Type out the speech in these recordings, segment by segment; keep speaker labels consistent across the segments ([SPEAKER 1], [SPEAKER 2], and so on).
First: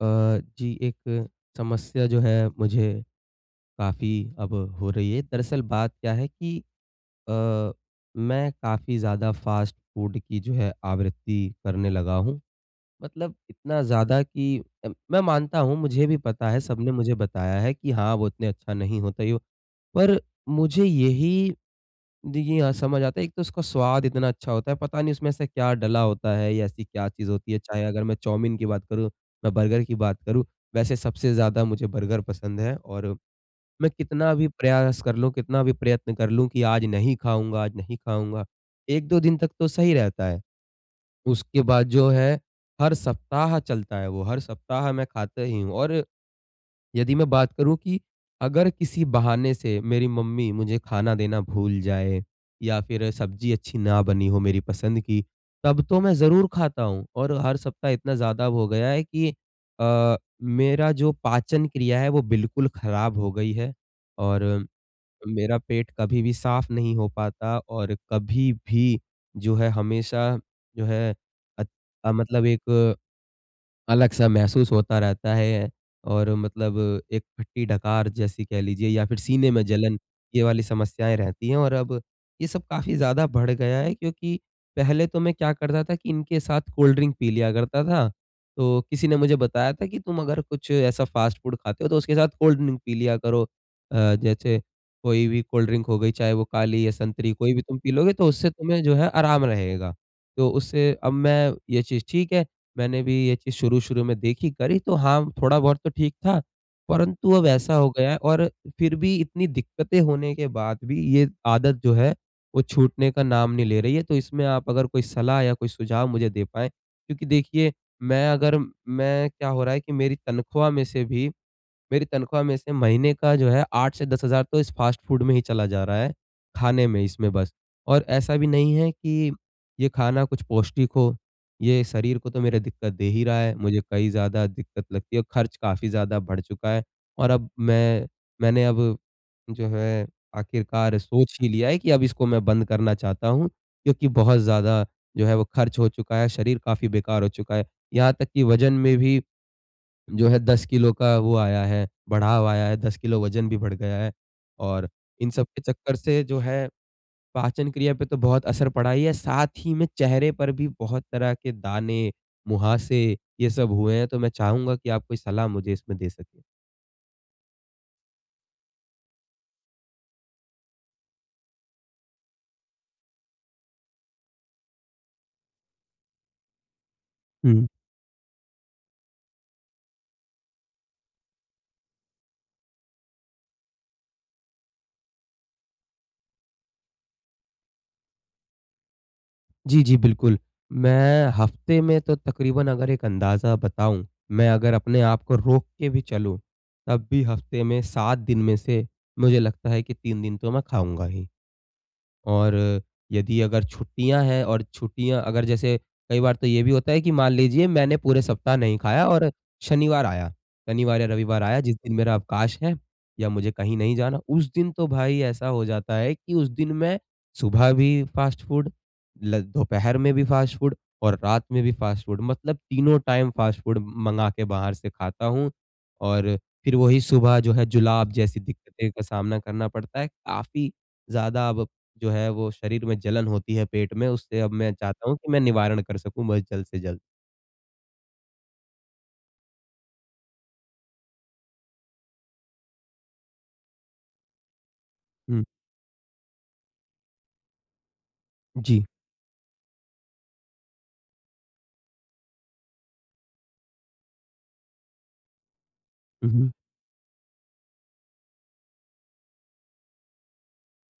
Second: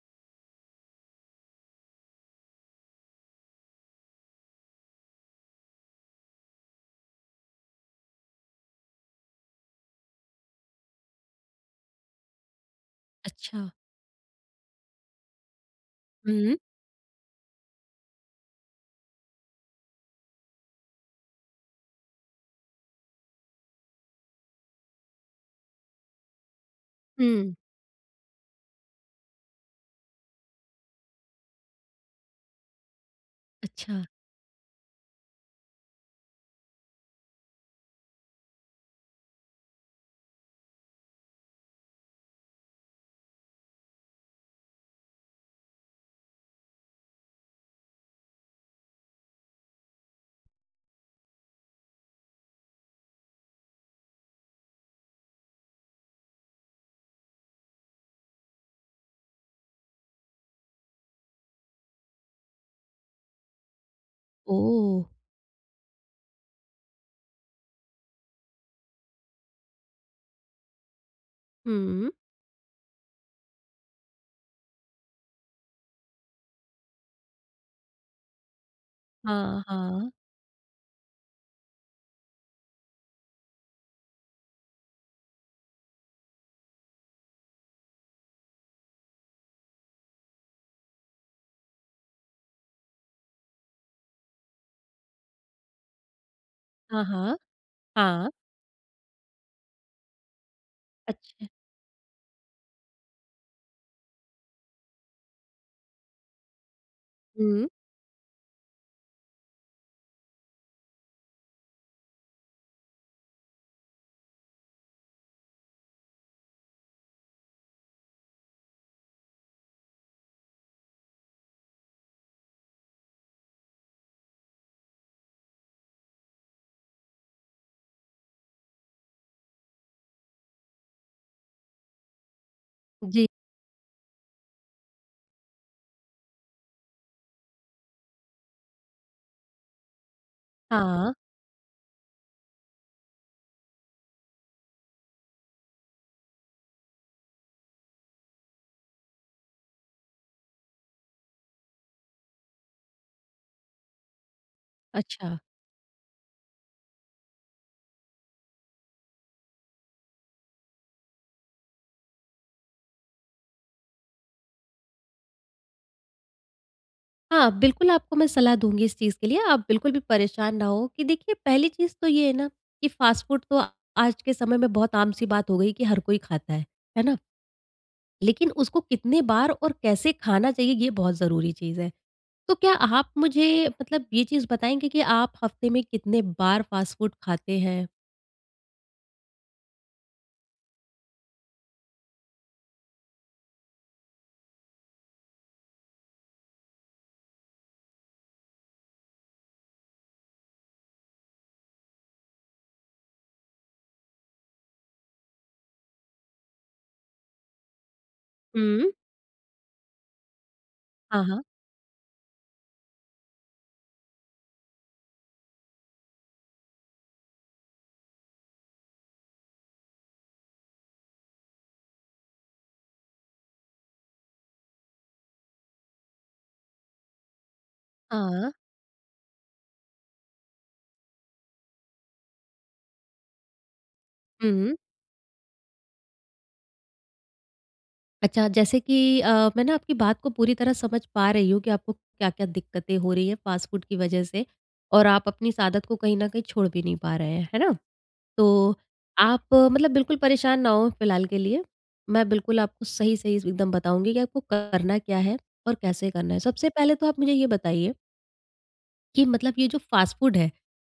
[SPEAKER 1] अ, जी, एक समस्या जो है मुझे काफ़ी अब हो रही है। दरअसल बात क्या है कि अ, मैं काफ़ी ज़्यादा फ़ास्ट फ़ूड की जो है आवृत्ति करने लगा हूँ। मतलब
[SPEAKER 2] अच्छा।
[SPEAKER 1] इतना ज़्यादा कि मैं मानता हूँ, मुझे भी पता
[SPEAKER 2] हुँ।
[SPEAKER 1] है, सबने मुझे बताया है कि हाँ, वो उतने अच्छा नहीं होता ये वो। पर मुझे यही, देखिए, हाँ, समझ आता है। एक तो उसका स्वाद इतना अच्छा होता है, पता नहीं उसमें ऐसा क्या डला होता है या ऐसी क्या चीज़ होती
[SPEAKER 2] हुँ।
[SPEAKER 1] है। चाहे अगर मैं चाउमीन की बात करूँ, मैं बर्गर की बात करूँ, वैसे सबसे ज़्यादा मुझे बर्गर पसंद है। और मैं
[SPEAKER 2] अच्छा।
[SPEAKER 1] कितना भी प्रयास कर लूँ, कितना भी प्रयत्न कर लूँ कि आज नहीं खाऊँगा, 1-2 दिन तक तो सही रहता है। उसके बाद जो है, हर सप्ताह चलता है वो, हर सप्ताह मैं खाता ही हूँ। और यदि मैं बात करूँ कि अगर किसी बहाने से मेरी मम्मी मुझे खाना देना भूल जाए या फिर सब्जी अच्छी ना बनी हो मेरी पसंद की, तब तो मैं ज़रूर खाता हूँ। और हर सप्ताह इतना ज़्यादा हो गया है कि अ, मेरा जो पाचन क्रिया है वो बिल्कुल ख़राब हो गई है। और
[SPEAKER 2] ओह!
[SPEAKER 1] मेरा पेट कभी भी साफ़ नहीं हो पाता, और कभी भी जो है हमेशा जो है अत
[SPEAKER 2] हुँ।
[SPEAKER 1] मतलब एक अलग-सा महसूस होता रहता है, और मतलब एक फट्टी डकार जैसी कह लीजिए या फिर सीने
[SPEAKER 2] हाँ,
[SPEAKER 1] में जलन,
[SPEAKER 2] हाँ,
[SPEAKER 1] ये वाली समस्याएँ रहती हैं। और अब ये सब काफ़ी ज़्यादा बढ़ गया है, क्योंकि पहले तो मैं क्या करता था कि इनके साथ कोल्ड ड्रिंक पी लिया करता था। तो किसी ने मुझे बताया था कि तुम अगर कुछ ऐसा फ़ास्ट फूड खाते हो, तो उसके साथ कोल्ड ड्रिंक पी लिया करो। जैसे कोई भी कोल्ड ड्रिंक हो गई, चाहे वो काली या
[SPEAKER 2] हाँ,
[SPEAKER 1] संतरी,
[SPEAKER 2] हाँ,
[SPEAKER 1] कोई भी तुम पी लोगे तो
[SPEAKER 2] हाँ,
[SPEAKER 1] उससे तुम्हें जो है आराम रहेगा। तो उससे अब
[SPEAKER 2] अच्छा।
[SPEAKER 1] मैं ये चीज़ ठीक है। मैंने भी ये चीज़ शुरू-शुरू में देखी, करी तो हाँ, थोड़ा बहुत तो ठीक था, परंतु अब
[SPEAKER 2] हुँ।
[SPEAKER 1] ऐसा हो गया है। और फिर भी इतनी दिक्कतें होने के बाद भी ये आदत जो है, वो छूटने का नाम नहीं ले रही है। तो इसमें आप अगर कोई सलाह या कोई सुझाव मुझे दे पाएँ, क्योंकि देखिए मैं अगर मैं, क्या हो रहा है कि मेरी तनख्वाह में से महीने का जो है 8 से 10,000 तो इस फ़ास्ट फ़ूड में ही चला जा रहा है, खाने में, इसमें बस। और ऐसा भी नहीं है कि ये खाना कुछ पौष्टिक हो, ये शरीर को तो मेरे दिक्कत दे ही
[SPEAKER 2] जी।
[SPEAKER 1] रहा है, मुझे कई ज़्यादा दिक्कत लगती है, खर्च काफ़ी ज़्यादा बढ़ चुका है। और अब मैं मैंने अब जो है आखिरकार
[SPEAKER 2] हाँ।
[SPEAKER 1] सोच ही लिया है कि अब इसको मैं बंद करना चाहता हूँ, क्योंकि बहुत ज़्यादा जो है वो खर्च हो चुका है, शरीर काफ़ी बेकार हो चुका है। यहाँ तक कि वज़न में भी जो है 10 किलो का वो आया है, बढ़ाव आया है, 10 किलो वज़न भी बढ़ गया है। और इन
[SPEAKER 2] अच्छा।
[SPEAKER 1] सब के चक्कर से जो है पाचन क्रिया पे तो बहुत असर पड़ा ही है, साथ ही में चेहरे पर भी बहुत तरह के दाने, मुहासे, ये सब हुए हैं, तो मैं चाहूँगा कि आप कोई सलाह मुझे इसमें दे सकें।
[SPEAKER 2] हाँ, बिल्कुल आपको मैं सलाह दूँगी इस चीज़ के लिए। आप बिल्कुल भी परेशान ना हो कि देखिए, पहली चीज़ तो ये है ना कि फ़ास्ट फ़ूड तो आज के समय में बहुत आम सी बात हो गई कि हर कोई खाता है ना?
[SPEAKER 1] हुँ।
[SPEAKER 2] लेकिन उसको कितने बार और कैसे खाना चाहिए ये बहुत ज़रूरी चीज़ है। तो क्या आप मुझे, मतलब ये चीज़ बताएँगे कि आप हफ़्ते में कितने बार फ़ास्ट फ़ूड खाते हैं?
[SPEAKER 1] जी, जी, बिल्कुल। मैं हफ़्ते में तो तकरीबन, अगर एक अंदाज़ा बताऊँ, मैं अगर अपने आप को रोक के भी चलूँ, तब भी हफ़्ते में 7 दिन में से मुझे लगता है कि 3 दिन तो मैं खाऊँगा ही। और यदि अगर छुट्टियाँ हैं, और छुट्टियाँ अगर, जैसे कई बार तो ये भी होता है कि मान लीजिए मैंने पूरे सप्ताह नहीं
[SPEAKER 2] हुँ।
[SPEAKER 1] खाया, और शनिवार आया, शनिवार या
[SPEAKER 2] हाँ,
[SPEAKER 1] रविवार
[SPEAKER 2] हाँ।
[SPEAKER 1] आया जिस दिन मेरा अवकाश है या मुझे कहीं नहीं जाना, उस दिन तो भाई ऐसा हो जाता है कि उस दिन मैं सुबह भी फ़ास्ट फ़ूड, ल दोपहर में भी फ़ास्ट फ़ूड और रात में भी फ़ास्ट फ़ूड, मतलब तीनों टाइम फ़ास्ट फ़ूड मँगा के बाहर से खाता हूँ, और फिर वही सुबह जो है जुलाब जैसी
[SPEAKER 2] हाँ।
[SPEAKER 1] दिक्कतें का सामना करना पड़ता है। काफ़ी ज़्यादा अब जो है वो शरीर में जलन होती है पेट में, उससे अब मैं
[SPEAKER 2] हुँ।
[SPEAKER 1] चाहता हूँ कि मैं निवारण कर सकूँ, बस जल्द से जल्द।
[SPEAKER 2] अच्छा, जैसे कि मैं ना आपकी बात को पूरी तरह समझ पा रही हूँ कि आपको क्या-क्या दिक्कतें हो रही हैं फ़ास्ट फ़ूड की वज़ह से और आप
[SPEAKER 1] हुँ।
[SPEAKER 2] अपनी इस आदत को कहीं न कहीं छोड़ भी नहीं पा रहे हैं, है ना? तो
[SPEAKER 1] जी।
[SPEAKER 2] आप मतलब बिल्कुल परेशान ना हों फ़िलहाल के लिए। मैं बिल्कुल आपको सही-सही एकदम बताऊँगी कि आपको करना क्या है और कैसे
[SPEAKER 1] हुँ,
[SPEAKER 2] करना है।
[SPEAKER 1] हुँ।
[SPEAKER 2] सबसे पहले तो आप मुझे ये बताइए कि मतलब ये जो फ़ास्ट फ़ूड है,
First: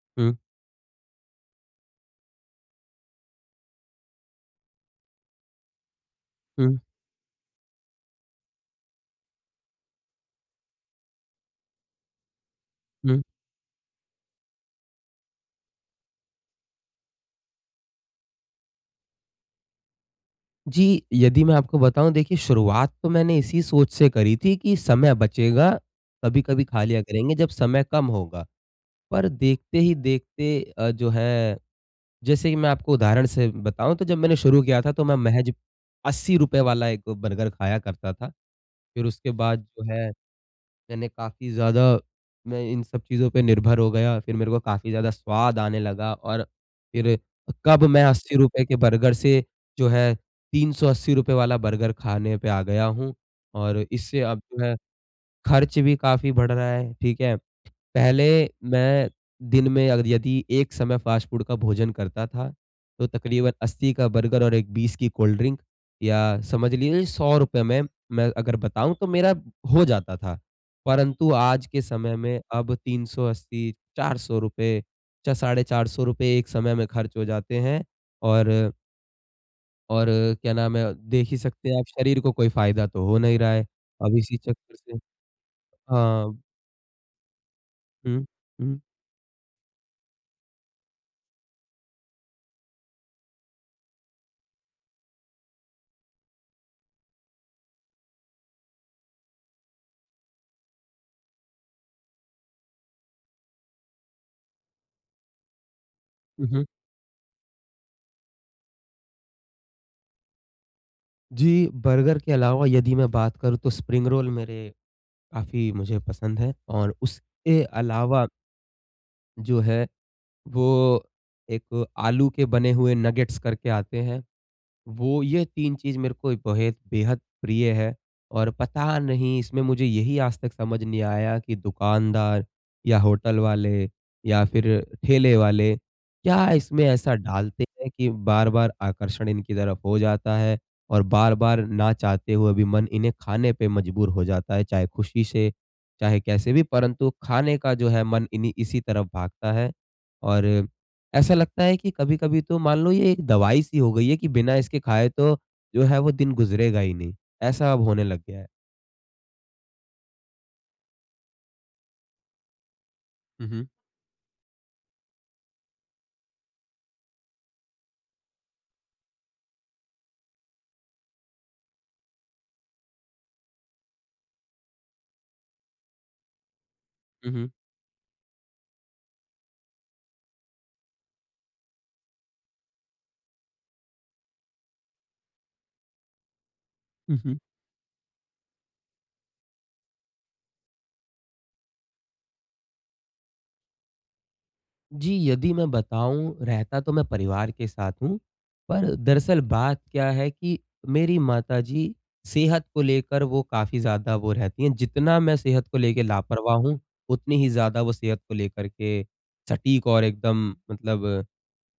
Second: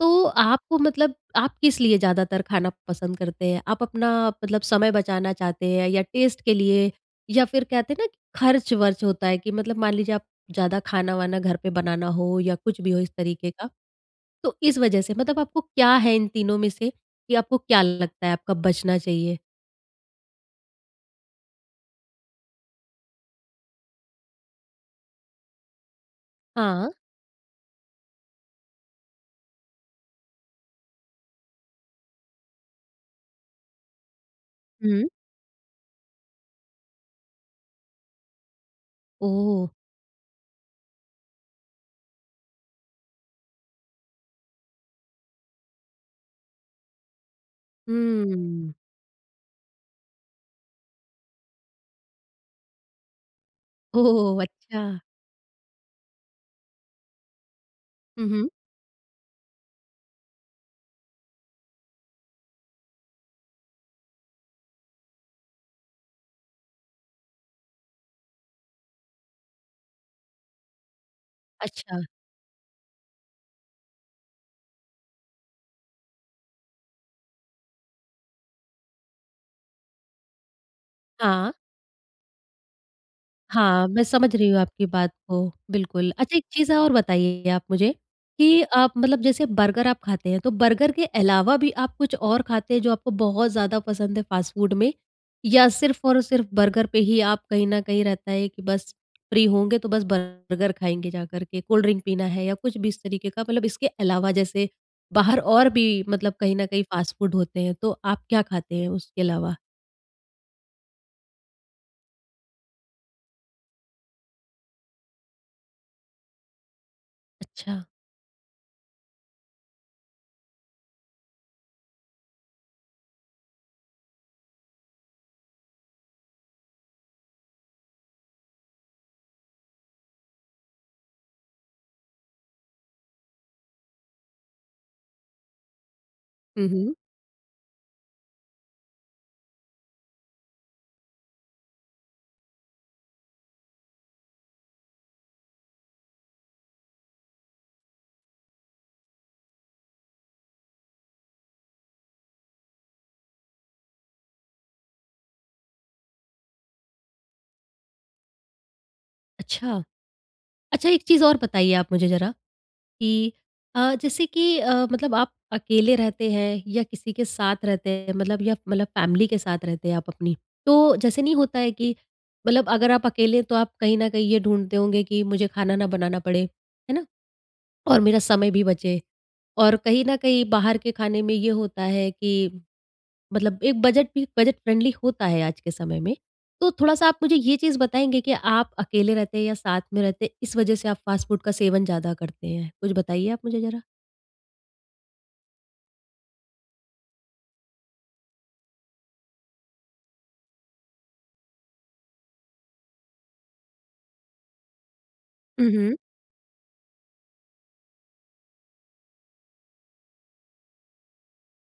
[SPEAKER 2] तो
[SPEAKER 1] हुँ,
[SPEAKER 2] आपको, मतलब आप किस लिए ज़्यादातर खाना पसंद करते हैं? आप अपना मतलब समय बचाना चाहते हैं या टेस्ट के
[SPEAKER 1] हुँ,
[SPEAKER 2] लिए, या फिर कहते हैं ना कि खर्च-वर्च होता है कि मतलब मान लीजिए आप ज़्यादा खाना-वाना घर पे बनाना हो या कुछ भी हो इस
[SPEAKER 1] हुँ।
[SPEAKER 2] तरीके का, तो इस वजह से मतलब आपको क्या है इन तीनों में से, कि आपको क्या लगता है आपका बचना चाहिए?
[SPEAKER 1] जी, यदि मैं आपको बताऊँ, देखिए शुरुआत तो मैंने इसी सोच से करी थी कि समय बचेगा, कभी-कभी खा
[SPEAKER 2] हाँ।
[SPEAKER 1] लिया करेंगे जब समय कम होगा। पर देखते ही देखते जो है, जैसे कि मैं आपको उदाहरण से बताऊँ, तो जब मैंने शुरू किया था तो
[SPEAKER 2] हुँ।
[SPEAKER 1] मैं महज़ ₹80 वाला एक बर्गर खाया करता था। फिर उसके बाद
[SPEAKER 2] ओह!
[SPEAKER 1] जो है मैंने काफ़ी ज़्यादा मैं इन सब चीज़ों पे निर्भर हो गया, फिर मेरे को काफ़ी ज़्यादा स्वाद आने लगा, और फिर कब मैं ₹80
[SPEAKER 2] हुँ।
[SPEAKER 1] के बर्गर से जो है ₹380 वाला बर्गर खाने पे आ गया हूँ, और इससे अब
[SPEAKER 2] ओह!
[SPEAKER 1] जो है
[SPEAKER 2] अच्छा।
[SPEAKER 1] खर्च भी काफ़ी बढ़ रहा है, ठीक है? पहले
[SPEAKER 2] हुँ, हुँ।
[SPEAKER 1] मैं दिन में अगर यदि एक समय फ़ास्ट फ़ूड का भोजन करता था, तो तकरीबन 80 का बर्गर और एक 20 की कोल्ड ड्रिंक, या समझ लीजिए ₹100 में मैं अगर बताऊँ तो मेरा हो जाता था। परंतु आज के
[SPEAKER 2] अच्छा।
[SPEAKER 1] समय में अब 380, ₹400, च ₹450 एक समय में खर्च हो जाते हैं। और और क्या नाम है, देख ही
[SPEAKER 2] हाँ।
[SPEAKER 1] सकते हैं आप, शरीर को कोई फ़ायदा तो हो नहीं रहा है।
[SPEAKER 2] हाँ, मैं
[SPEAKER 1] अब
[SPEAKER 2] समझ
[SPEAKER 1] इसी
[SPEAKER 2] रही हूँ
[SPEAKER 1] चक्कर
[SPEAKER 2] आपकी
[SPEAKER 1] से,
[SPEAKER 2] बात को, बिल्कुल। अच्छा,
[SPEAKER 1] हाँ।
[SPEAKER 2] एक चीज़ और बताइए आप मुझे
[SPEAKER 1] हुँ,
[SPEAKER 2] कि
[SPEAKER 1] हुँ।
[SPEAKER 2] आप मतलब जैसे बर्गर आप खाते हैं, तो बर्गर के अलावा भी आप कुछ और खाते हैं जो आपको बहुत ज़्यादा पसंद है फास्ट फूड में? या सिर्फ़ और सिर्फ़ बर्गर पे ही आप कहीं न कहीं रहता है कि बस फ्री होंगे तो बस बर्गर खाएँगे जा कर के, कोल्ड ड्रिंक पीना है या कुछ भी इस तरीके का, मतलब इसके अलावा जैसे बाहर और भी मतलब कहीं न कहीं फास्ट फूड होते हैं, तो आप क्या खाते हैं उसके अलावा?
[SPEAKER 1] जी, बर्गर के अलावा यदि मैं बात करूँ तो स्प्रिंग रोल मेरे, काफ़ी मुझे पसंद है, और उसके
[SPEAKER 2] अच्छा।
[SPEAKER 1] अलावा जो है वो एक आलू के बने हुए नगेट्स करके आते हैं, वो ये 3 चीज़ मेरे को बेहद बेहद प्रिय है। और पता नहीं इसमें, मुझे यही आज तक समझ नहीं आया कि दुकानदार या होटल वाले या फिर ठेले वाले क्या
[SPEAKER 2] हुँ,
[SPEAKER 1] इसमें
[SPEAKER 2] हुँ।
[SPEAKER 1] ऐसा डालते हैं कि बार-बार आकर्षण इनकी तरफ हो जाता है, और बार-बार ना चाहते हुए भी मन इन्हें खाने पे मजबूर हो जाता है, चाहे खुशी से, चाहे कैसे भी, परंतु खाने का जो है मन इन्हीं इसी तरफ भागता है। और ऐसा लगता है कि कभी-कभी तो मान लो ये एक दवाई सी हो गई है कि बिना इसके खाए तो जो है वो दिन गुज़रेगा ही नहीं, ऐसा अब होने लग गया है।
[SPEAKER 2] अच्छा। अच्छा, एक चीज़ और बताइए आप मुझे ज़रा? कि
[SPEAKER 1] हुँ, हुँ।
[SPEAKER 2] जैसे कि मतलब आप अकेले रहते हैं या किसी के साथ रहते हैं, मतलब या मतलब फैमिली के साथ रहते हैं आप अपनी, तो जैसे नहीं होता है कि मतलब अगर आप अकेले हैं, तो आप कहीं ना कहीं ये ढूंढते होंगे कि मुझे खाना ना बनाना पड़े, है ना,
[SPEAKER 1] हुँ, हुँ।
[SPEAKER 2] और मेरा समय भी बचे और कहीं ना कहीं बाहर के खाने में ये होता है कि मतलब एक बजट भी बजट फ्रेंडली होता है आज के समय में, तो थोड़ा सा
[SPEAKER 1] हुँ,
[SPEAKER 2] आप मुझे
[SPEAKER 1] हुँ।
[SPEAKER 2] ये चीज़ बताएंगे कि आप अकेले रहते हैं या साथ में रहते हैं इस वजह से आप फास्ट फूड का सेवन ज़्यादा करते हैं, कुछ बताइए आप मुझे जरा।
[SPEAKER 1] जी, यदि मैं बताऊँ, रहता तो मैं परिवार के साथ हूँ, पर दरअसल बात क्या है कि मेरी माताजी सेहत को लेकर वो काफ़ी ज़्यादा वो रहती हैं, जितना मैं सेहत
[SPEAKER 2] हुँ,
[SPEAKER 1] को
[SPEAKER 2] हुँ।
[SPEAKER 1] लेके लापरवाह हूँ, उतनी ही ज़्यादा वो सेहत को लेकर के सटीक और एकदम, मतलब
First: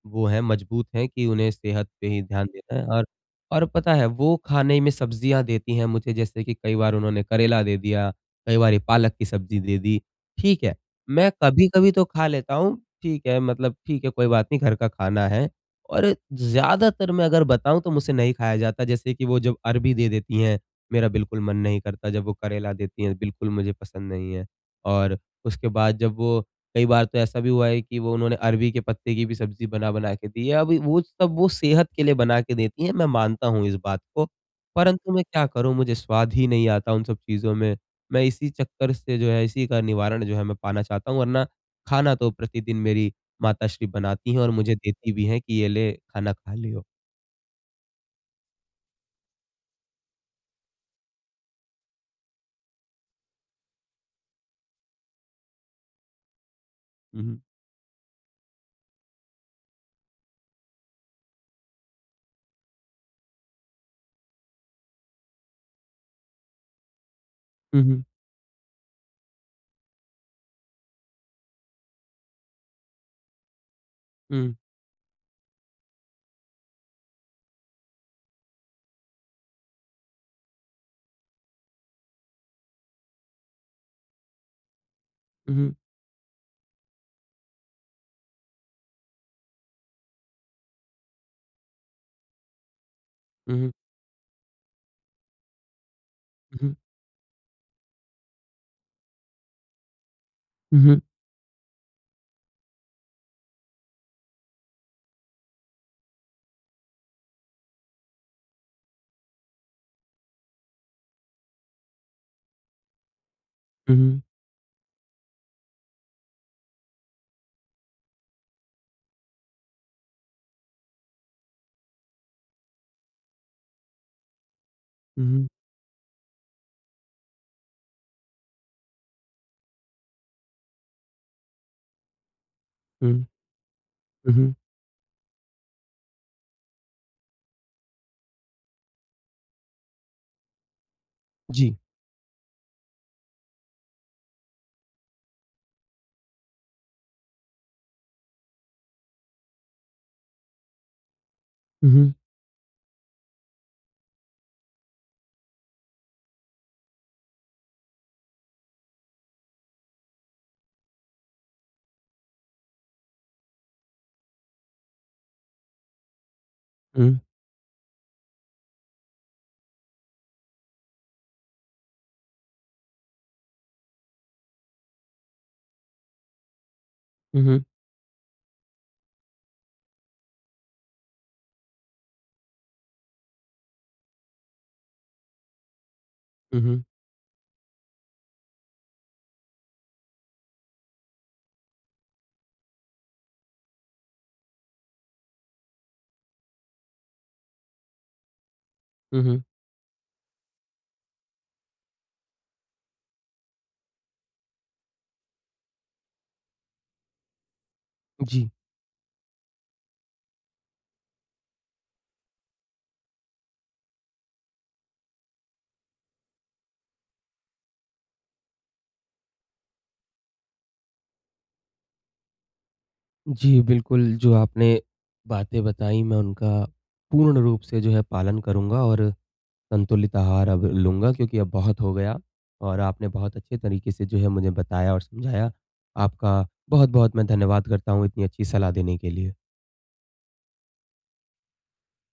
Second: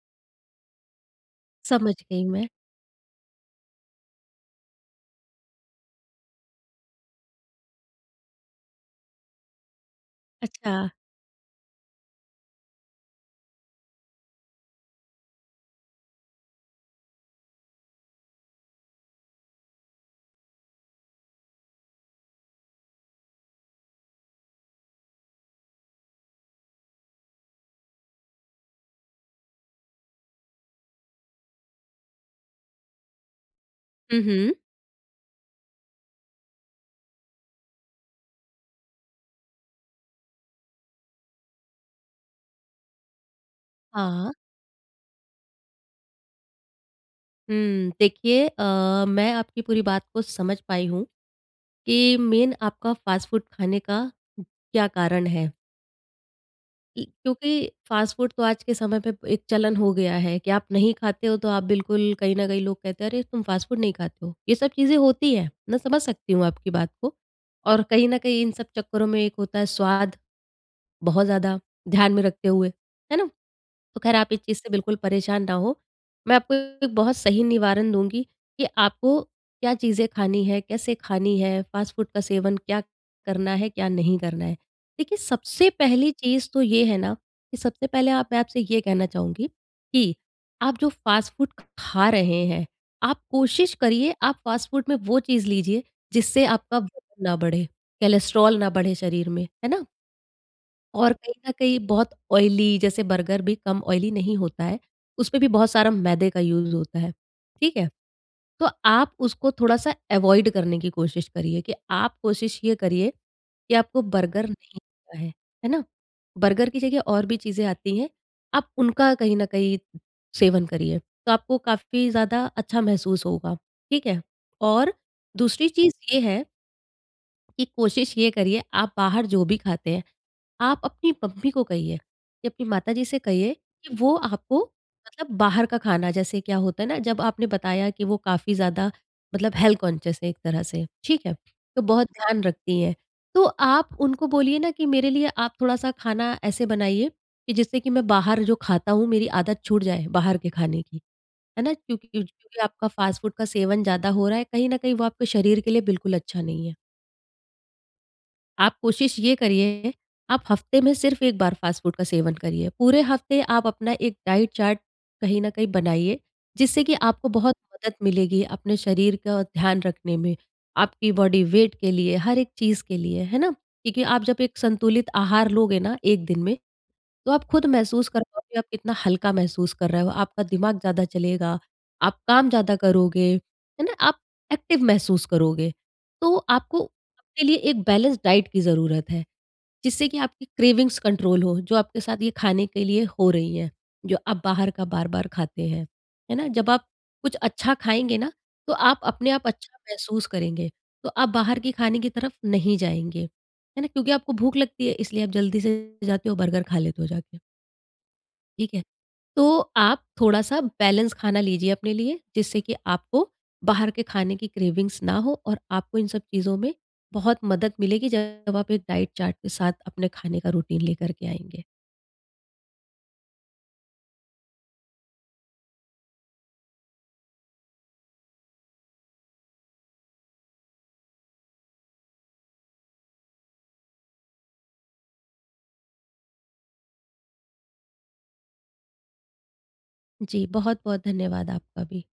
[SPEAKER 1] वो हैं, मजबूत हैं कि उन्हें सेहत
[SPEAKER 2] समझ
[SPEAKER 1] पे ही
[SPEAKER 2] गई
[SPEAKER 1] ध्यान
[SPEAKER 2] मैं।
[SPEAKER 1] देना है। और पता है, वो खाने में सब्जियाँ देती हैं मुझे, जैसे कि कई बार उन्होंने करेला दे दिया, कई बार ये पालक की सब्जी दे दी, ठीक है।
[SPEAKER 2] अच्छा।
[SPEAKER 1] मैं कभी-कभी तो खा लेता हूँ, ठीक है, मतलब ठीक है, कोई बात नहीं, घर का खाना है। और ज़्यादातर मैं अगर बताऊँ तो मुझसे नहीं खाया जाता, जैसे कि वो जब अरबी दे देती हैं, मेरा बिल्कुल मन नहीं करता, जब वो करेला देती हैं बिल्कुल मुझे पसंद नहीं है, और उसके बाद जब वो, कई बार तो ऐसा भी हुआ है कि वो उन्होंने अरबी के पत्ते की भी सब्ज़ी बना-बना के दी है। अब वो सब वो सेहत के लिए बना के देती हैं, मैं मानता हूँ इस बात
[SPEAKER 2] हुँ,
[SPEAKER 1] को,
[SPEAKER 2] हुँ।
[SPEAKER 1] परंतु मैं क्या करूँ, मुझे स्वाद ही नहीं आता उन सब चीज़ों में। मैं इसी चक्कर से जो है इसी का निवारण जो है मैं पाना चाहता हूँ, वरना खाना तो प्रतिदिन मेरी माताश्री बनाती
[SPEAKER 2] हाँ।
[SPEAKER 1] हैं और मुझे देती भी हैं कि ये ले, खाना खा लियो।
[SPEAKER 2] हुँ। देखिए, मैं आपकी पूरी बात को समझ पाई हूँ कि मेन आपका फ़ास्ट फ़ूड खाने का क्या कारण है। इ
[SPEAKER 1] उहुँ,
[SPEAKER 2] क्योंकि फ़ास्ट फ़ूड तो आज के समय पे एक चलन हो गया है कि आप नहीं खाते हो तो आप बिल्कुल कहीं न कहीं लोग कहते हैं, "अरे! तुम फ़ास्ट फ़ूड नहीं खाते हो।" ये सब चीज़ें होती हैं। मैं समझ सकती हूँ आपकी बात को, और
[SPEAKER 1] उहुँ,
[SPEAKER 2] कहीं न कहीं इन सब चक्करों में एक होता है स्वाद, बहुत ज़्यादा ध्यान में रखते हुए, है ना? तो ख़ैर आप इस
[SPEAKER 1] हुँ,
[SPEAKER 2] चीज़ से बिल्कुल परेशान ना हो। मैं आपको एक बहुत सही निवारण दूँगी कि आपको क्या चीज़ें खानी है, कैसे खानी है, फ़ास्ट फ़ूड का सेवन क्या करना है, क्या नहीं करना है। देखिए, सबसे
[SPEAKER 1] उहुँ,
[SPEAKER 2] पहली चीज़ तो ये है ना कि सबसे पहले आप मैं आपसे ये कहना चाहूँगी कि आप जो फ़ास्ट फ़ूड खा रहे हैं, आप
[SPEAKER 1] उहुँ,
[SPEAKER 2] कोशिश करिए आप फ़ास्ट फ़ूड में वो चीज़ लीजिए जिससे
[SPEAKER 1] उहुँ,
[SPEAKER 2] आपका वज़न ना बढ़े, कोलेस्ट्रॉल ना बढ़े शरीर में, है ना?
[SPEAKER 1] उहुँ,
[SPEAKER 2] और कहीं न कहीं बहुत ऑयली, जैसे बर्गर भी कम ऑयली नहीं होता है, उसमें भी बहुत सारा मैदे का यूज़ होता है, ठीक है? तो आप उसको थोड़ा-सा अवॉइड करने की कोशिश करिए कि आप कोशिश ये करिए कि आपको
[SPEAKER 1] उहुँ,
[SPEAKER 2] बर्गर नहीं खाना है ना? बर्गर की जगह और भी चीज़ें आती हैं, आप उनका कहीं न कहीं सेवन करिए, तो आपको काफ़ी ज़्यादा अच्छा महसूस होगा, ठीक है? और
[SPEAKER 1] उहुँ,
[SPEAKER 2] दूसरी चीज़ ये है कि कोशिश ये करिए आप बाहर जो भी खाते हैं, आप अपनी मम्मी को कहिए कि अपनी माताजी से
[SPEAKER 1] हुँ,
[SPEAKER 2] कहिए कि वो
[SPEAKER 1] उहुँ,
[SPEAKER 2] आपको, मतलब बाहर का खाना, जैसे क्या होता है ना, जब आपने बताया कि वो काफ़ी ज़्यादा मतलब हेल्थ कॉन्शियस है एक तरह से, ठीक है?
[SPEAKER 1] जी।
[SPEAKER 2] तो बहुत ध्यान रखती हैं। तो आप उनको बोलिए ना कि मेरे लिए आप थोड़ा-सा खाना ऐसे बनाइए कि जिससे कि मैं बाहर जो खाता हूँ मेरी आदत छूट जाए बाहर के खाने की, है ना? क्योंकि
[SPEAKER 1] उहुँ,
[SPEAKER 2] क्योंकि आपका फ़ास्ट फ़ूड का सेवन ज़्यादा हो रहा है, कहीं न कहीं वो आपके शरीर के लिए बिल्कुल अच्छा नहीं है। आप कोशिश ये करिए, आप हफ्ते में सिर्फ़ 1 बार फ़ास्ट फ़ूड का सेवन करिए। पूरे हफ्ते आप अपना एक डाइट चार्ट कहीं न कहीं बनाइए, जिससे कि
[SPEAKER 1] हुँ,
[SPEAKER 2] आपको बहुत मदद मिलेगी अपने शरीर का ध्यान रखने में, आपकी बॉडी वेट के लिए, हर एक चीज़ के लिए, है ना? क्योंकि आप जब एक संतुलित आहार लोगे ना 1 दिन में, तो आप
[SPEAKER 1] उहुँ,
[SPEAKER 2] खुद महसूस कर पाओगे आप कितना हल्का महसूस कर रहे हो, आपका दिमाग ज़्यादा चलेगा, आप काम ज़्यादा करोगे, है ना? आप एक्टिव महसूस करोगे। तो आपको
[SPEAKER 1] उहुँ,
[SPEAKER 2] अपने लिए एक बैलेंस डाइट की ज़रूरत है, जिससे कि आपकी क्रेविंग्स कंट्रोल हो, जो आपके साथ ये खाने के लिए हो रही हैं, जो आप बाहर का बार-बार खाते हैं, है ना? जब आप कुछ अच्छा खाएँगे ना, तो आप अपने
[SPEAKER 1] उहुँ,
[SPEAKER 2] आप अच्छा महसूस करेंगे, तो आप बाहर के खाने की तरफ नहीं जाएँगे, है ना? क्योंकि आपको भूख लगती है इसलिए आप जल्दी से जाते हो बर्गर खा लेते हो जाके।
[SPEAKER 1] जी।
[SPEAKER 2] ठीक है? तो आप थोड़ा-सा बैलेंस खाना लीजिए अपने लिए, जिससे कि आपको बाहर के खाने की क्रेविंग्स ना हो और आपको इन सब चीज़ों में बहुत मदद मिलेगी जब आप एक डाइट चार्ट के साथ अपने खाने का रूटीन लेकर के आएँगे।
[SPEAKER 1] जी, बिल्कुल, जो आपने बातें बताई मैं उनका पूर्ण रूप से जो है पालन करूँगा, और संतुलित आहार अब लूँगा, क्योंकि अब बहुत हो गया, और आपने बहुत अच्छे तरीके से जो है मुझे बताया और समझाया। आपका बहुत-बहुत मैं धन्यवाद करता हूँ इतनी अच्छी सलाह देने के लिए।
[SPEAKER 2] जी, बहुत-बहुत धन्यवाद आपका भी।